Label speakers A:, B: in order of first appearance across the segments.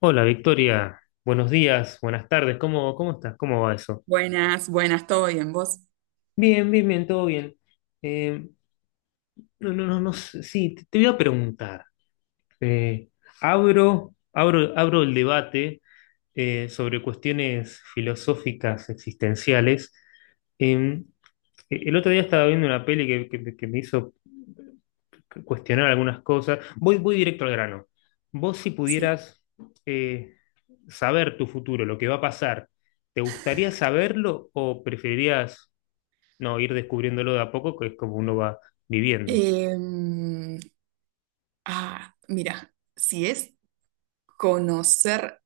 A: Hola Victoria, buenos días, buenas tardes, ¿cómo estás? ¿Cómo va eso?
B: Buenas, buenas, ¿todo bien? ¿Vos?
A: Bien, bien, bien, todo bien. Eh, no, no, no, no sé, sí, te voy a preguntar. Eh, abro el debate sobre cuestiones filosóficas existenciales. Eh, el otro día estaba viendo una peli que me hizo cuestionar algunas cosas. Voy directo al grano. Vos, si
B: Sí.
A: pudieras eh, saber tu futuro, lo que va a pasar, ¿te gustaría saberlo o preferirías no ir descubriéndolo de a poco, que es como uno va viviendo?
B: Em, ah, mira, si es conocer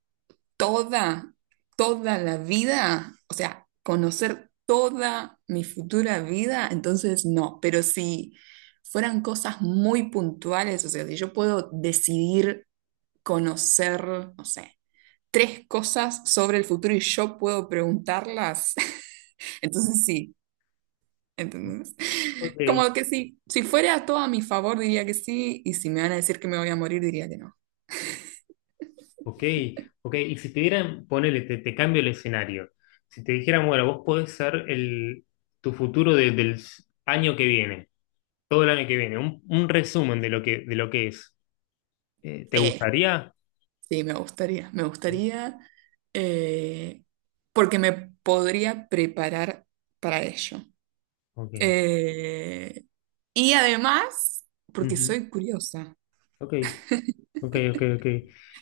B: toda, toda la vida, o sea, conocer toda mi futura vida, entonces no, pero si fueran cosas muy puntuales, o sea, si yo puedo decidir conocer, no sé, tres cosas sobre el futuro y yo puedo preguntarlas, entonces sí. ¿Entendés?
A: Ok,
B: Como que si fuera todo a mi favor, diría que sí, y si me van a decir que me voy a morir, diría que no.
A: ok, ok. Y si te dieran, ponele, te cambio el escenario. Si te dijeran, bueno, vos podés ser tu futuro del año que viene, todo el año que viene, un resumen de lo que es, ¿te
B: Sí,
A: gustaría?
B: sí, me
A: Sí.
B: gustaría, eh, porque me podría preparar para ello.
A: Ok.
B: Eh, y además, porque
A: Ujú.
B: soy curiosa.
A: Ok. Ok, ok, ok.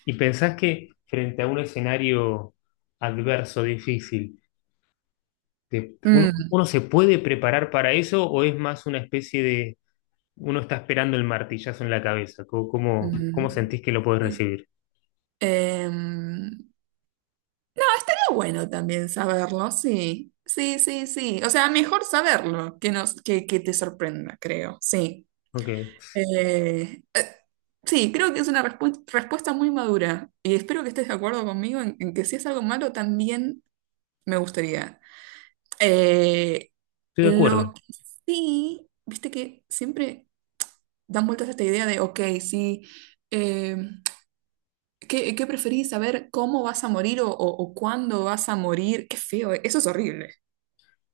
A: ¿Y pensás que frente a un escenario adverso, difícil, uno,
B: Mm,
A: uno se puede preparar para eso o es más una especie de uno está esperando el martillazo en la cabeza? ¿Cómo
B: mm,
A: sentís que lo podés
B: sí.
A: recibir?
B: Em, pero bueno también saberlo, sí, sí, sí, sí. O sea, mejor saberlo que te sorprenda, creo, sí.
A: Ok, estoy
B: Eh, eh, sí, creo que es una respuesta muy madura y espero que estés de acuerdo conmigo en que si es algo malo también me gustaría. Eh,
A: de
B: lo
A: acuerdo.
B: que sí, viste que siempre dan vueltas a esta idea de, ok, sí, eh, ¿qué preferís? ¿Saber cómo vas a morir o cuándo vas a morir? Qué feo, eso es horrible,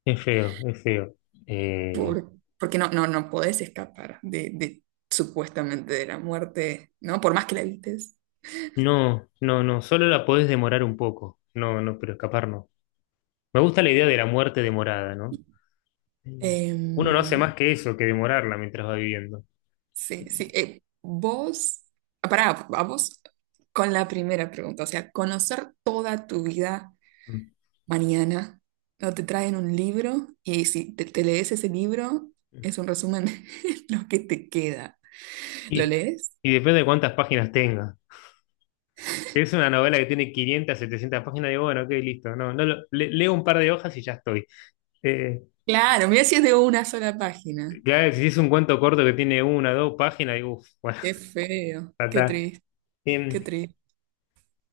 A: Es feo, es feo. Eh,
B: por- porque no, no, no podés escapar de supuestamente de la muerte, ¿no? Por más que la evites.
A: no, no, no, solo la podés demorar un poco. No, no, pero escapar no. Me gusta la idea de la muerte demorada, ¿no? Uno no hace más
B: Em,
A: que eso, que demorarla mientras va viviendo.
B: Sí, sí. Vos, pará, vamos con la primera pregunta. O sea, conocer toda tu vida
A: Mm.
B: mañana. No te traen un libro y si te lees ese libro, es un resumen de lo que te queda. ¿Lo
A: Y,
B: lees?
A: y depende de cuántas páginas tenga. Es una novela que tiene 500 700 páginas, digo, bueno, ok, listo. No, no leo un par de hojas y ya estoy. Eh,
B: Claro, mira si es de una sola página.
A: ya si es un cuento corto que tiene una, dos páginas, digo, uff, bueno,
B: Qué feo,
A: ya
B: qué
A: está.
B: triste, qué
A: Em,
B: triste.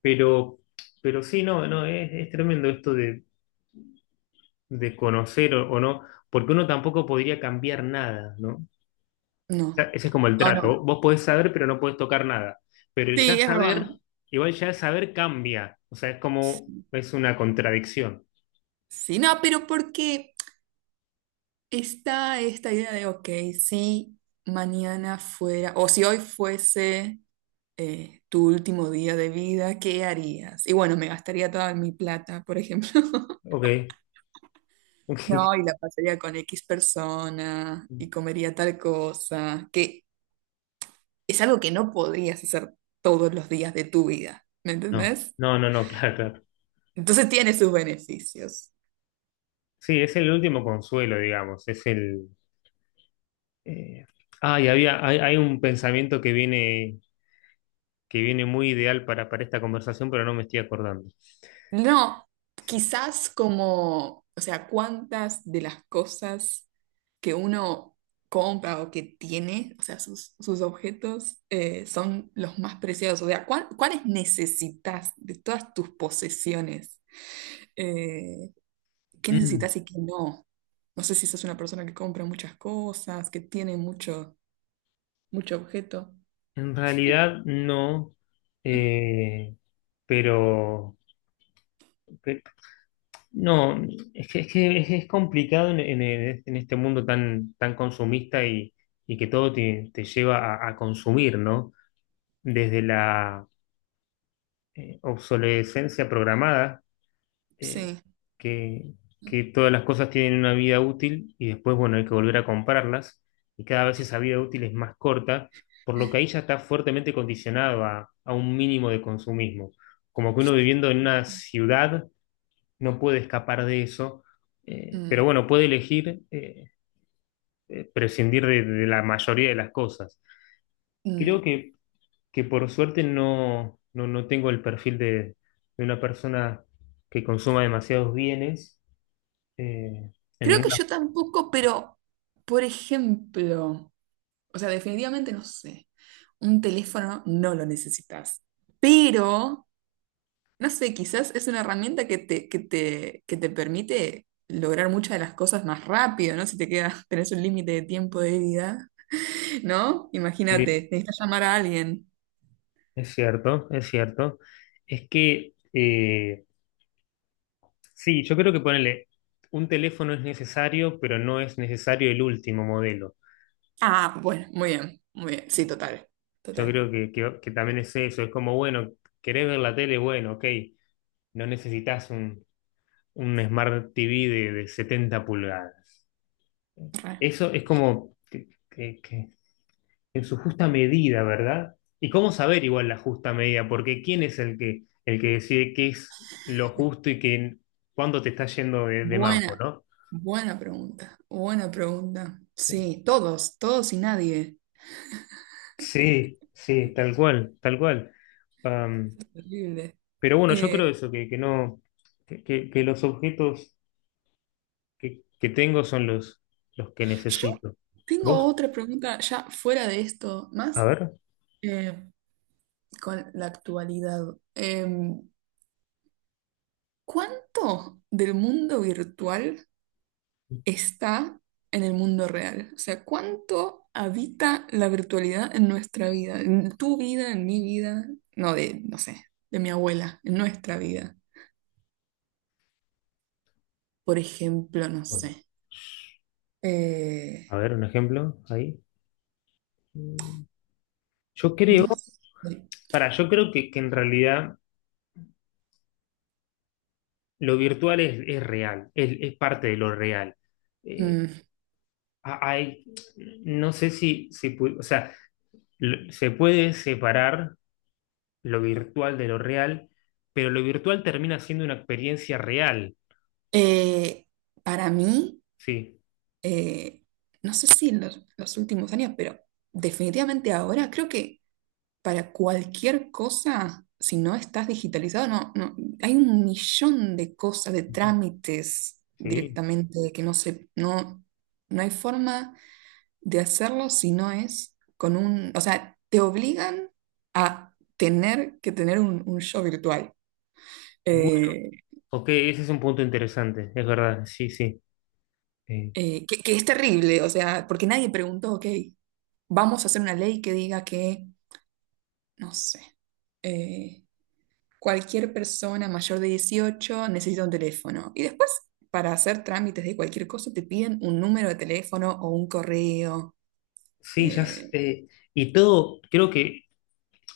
A: pero, pero sí, no, no, es tremendo esto de conocer o no, porque uno tampoco podría cambiar nada, ¿no? O sea,
B: No,
A: ese es como el
B: no,
A: trato.
B: no.
A: Vos podés saber, pero no podés tocar nada. Pero el ya
B: Sí, es
A: saber,
B: verdad.
A: igual ya saber cambia. O sea, es como, es una contradicción.
B: Sí, no, pero ¿por qué? Está esta idea de, ok, si mañana fuera, o si hoy fuese tu último día de vida, ¿qué harías? Y bueno, me gastaría toda mi plata, por ejemplo.
A: Ok, ok.
B: No, y la pasaría con X persona y comería tal cosa, que es algo que no podrías hacer todos los días de tu vida, ¿me
A: No,
B: entendés?
A: no, no, no, claro, claro.
B: Entonces tiene sus beneficios.
A: Sí, es el último consuelo, digamos. Es el. Eh, Ah, y hay un pensamiento que viene muy ideal para esta conversación, pero no me estoy acordando.
B: No, quizás como, o sea, cuántas de las cosas que uno compra o que tiene, o sea, sus objetos, son los más preciados. O sea, ¿cuáles necesitas de todas tus posesiones? Eh, ¿qué
A: Mm,
B: necesitas y qué no? No sé si sos una persona que compra muchas cosas, que tiene mucho, mucho objeto.
A: en realidad, no. eh, pero, pe- no, es que es complicado en este mundo tan consumista y que todo te lleva a consumir, ¿no? Desde la obsolescencia programada, eh,
B: Sí.
A: que, que todas las cosas tienen una vida útil y después, bueno, hay que volver a comprarlas y cada vez esa vida útil es más corta, por lo que ahí ya está fuertemente condicionado a un mínimo de consumismo. Como que uno viviendo en una ciudad no puede escapar de eso,
B: Mm,
A: pero bueno, puede elegir prescindir de la mayoría de las cosas.
B: mm.
A: Creo que por suerte no, no, no tengo el perfil de una persona que consuma demasiados bienes, eh, en
B: Creo que
A: ninguna.
B: yo tampoco, pero, por ejemplo. O sea, definitivamente no sé. Un teléfono no lo necesitas. Pero, no sé, quizás es una herramienta que te permite lograr muchas de las cosas más rápido, ¿no? Si te quedas, tenés un límite de tiempo de vida, ¿no? Imagínate,
A: Sí,
B: necesitas llamar a alguien.
A: es cierto, es cierto. Es que, sí, yo creo que ponerle un teléfono es necesario, pero no es necesario el último modelo.
B: Ah, bueno, muy bien, muy bien. Sí, total,
A: Yo
B: total.
A: creo que también es eso, es como, bueno, querés ver la tele, bueno, ok, no necesitas un Smart TV de 70 pulgadas.
B: Re.
A: Eso es como que, en su justa medida, ¿verdad? ¿Y cómo saber igual la justa medida? Porque ¿quién es el que decide qué es lo justo y cuándo te está yendo de mambo,
B: Buena,
A: ¿no?
B: buena pregunta, buena pregunta. Sí, todos, todos y nadie.
A: Sí, sí, tal cual, tal cual. Am,
B: Eso es terrible.
A: pero bueno, yo
B: Eh,
A: creo eso, que no, que los objetos que tengo son los que
B: Yo
A: necesito.
B: tengo
A: ¿Vos?
B: otra pregunta ya fuera de esto,
A: A
B: más
A: ver,
B: eh, con la actualidad. ¿Cuánto del mundo virtual está en el mundo real? O sea, ¿cuánto habita la virtualidad en nuestra vida? En tu vida, en mi vida, no de, no sé, de mi abuela, en nuestra vida. Por ejemplo, no
A: bueno,
B: sé.
A: a
B: eh,
A: ver, un ejemplo ahí. Mm, Yo creo,
B: no sé.
A: yo creo que en realidad lo virtual es real, es parte de lo real. Eh,
B: Mm,
A: ha- hay, no sé si o sea, se puede separar lo virtual de lo real, pero lo virtual termina siendo una experiencia real.
B: eh, para mí...
A: Sí.
B: eh, no sé si en los últimos años, pero definitivamente ahora creo que para cualquier cosa, si no estás digitalizado, no, no, hay un millón de cosas, de
A: Ujú.
B: trámites
A: Sí.
B: directamente que no se, no, no hay forma de hacerlo si no es con un, o sea, te obligan a tener que tener un show virtual.
A: Bu-
B: Eh,
A: Ok, ese es un punto interesante, es verdad, sí, sí. Eh,
B: que es terrible, o sea, porque nadie preguntó, ok, vamos a hacer una ley que diga que no sé, eh, cualquier persona mayor de 18 necesita un teléfono. Y después, para hacer trámites de cualquier cosa, te piden un número de teléfono o un correo,
A: sí, ya.
B: eh,
A: Y todo, creo que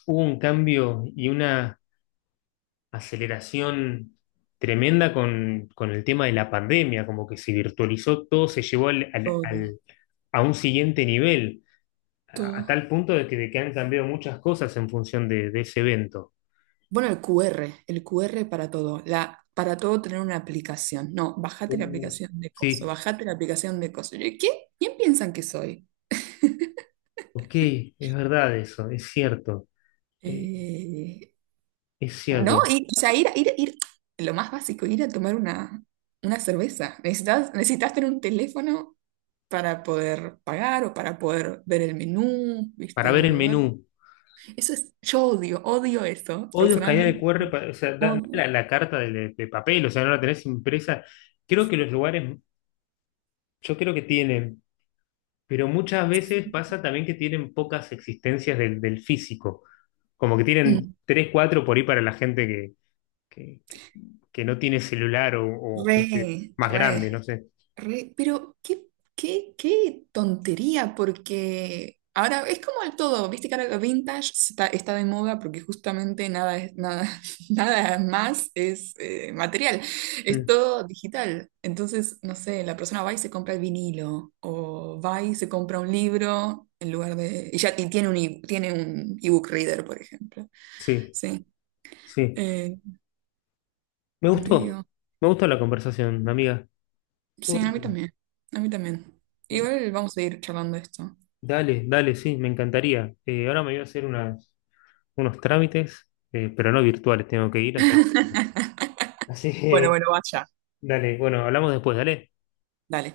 A: hubo un cambio y una aceleración tremenda con el tema de la pandemia, como que se virtualizó todo, se llevó
B: todo,
A: a un siguiente nivel, a
B: todo.
A: tal punto de que han cambiado muchas cosas en función de ese evento.
B: Bueno, el QR, el QR para todo. Para todo tener una aplicación. No, bájate la
A: Uh,
B: aplicación de coso,
A: sí,
B: bájate la aplicación de coso. Yo, ¿qué? ¿Quién piensan que soy?
A: ok, es verdad eso, es cierto, eh,
B: Eh,
A: es
B: No,
A: cierto.
B: y, o sea, ir, lo más básico, ir a tomar una cerveza. Necesitas tener un teléfono para poder pagar o para poder ver el menú, viste,
A: Para
B: en
A: ver
B: un
A: el
B: lugar.
A: menú.
B: Eso es, yo odio, odio eso,
A: Odio escanear el
B: personalmente.
A: QR, o sea, da-
B: Odio.
A: la, la carta de papel, o sea, no la tenés impresa. Creo que los lugares, yo creo que tienen. Pero muchas veces pasa también que tienen pocas existencias del físico, como que tienen
B: Mm.
A: tres, cuatro por ahí para la gente que, que- que no tiene celular o gente
B: Re,
A: más grande,
B: re.
A: no sé.
B: Pero qué tontería, porque ahora es como el todo, viste que ahora lo vintage está de moda porque justamente nada es, nada, nada más es material, es
A: Mm,
B: todo digital. Entonces, no sé, la persona va y se compra el vinilo, o va y se compra un libro en lugar de. Y ya y tiene tiene un ebook reader, por ejemplo.
A: sí,
B: Sí.
A: sí.
B: Eh,
A: Me gustó,
B: medio.
A: me gustó la conversación, amiga.
B: Sí,
A: Estuvo
B: a mí
A: bien.
B: también. A mí también. Igual vamos a ir charlando esto.
A: Dale, dale, sí, me encantaría. Ahora me voy a hacer unos trámites, pero no virtuales, tengo que ir, así. Así
B: Bueno,
A: que,
B: bueno, vaya.
A: dale, bueno, hablamos después, dale.
B: Dale.